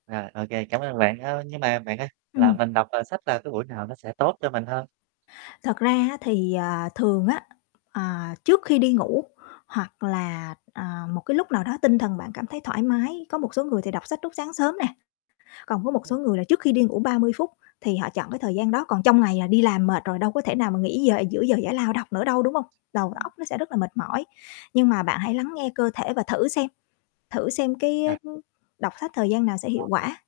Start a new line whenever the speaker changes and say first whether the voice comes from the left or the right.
right: À, OK, cảm ơn bạn. Ơ, nhưng mà bạn ơi, là
left: Ừm.
right: mình đọc, ờ, sách là cái buổi nào nó sẽ tốt cho mình hơn?
left: Thật ra á, thì, à, thường á, à, trước khi đi ngủ hoặc là, à, một cái lúc nào đó tinh thần bạn cảm thấy thoải mái. Có một số người thì đọc sách lúc sáng sớm nè, còn với một số
right: Ừm.
left: người là trước khi đi ngủ 30 phút, thì họ chọn cái thời gian đó, còn trong ngày là đi làm mệt rồi đâu có thể nào mà nghỉ giờ giữa giờ giải lao đâu nữa đâu, đúng hông? Đầu
right: Ừm.
left: óc nó sẽ rất là mệt mỏi. Nhưng mà bạn hãy lắng nghe cơ thể và thử xem, thử xem cái, ơ,
right: Rồi.
left: ưm, đọc sách thời gian nào sẽ hiệu
right: [unintelligible]
left: quả.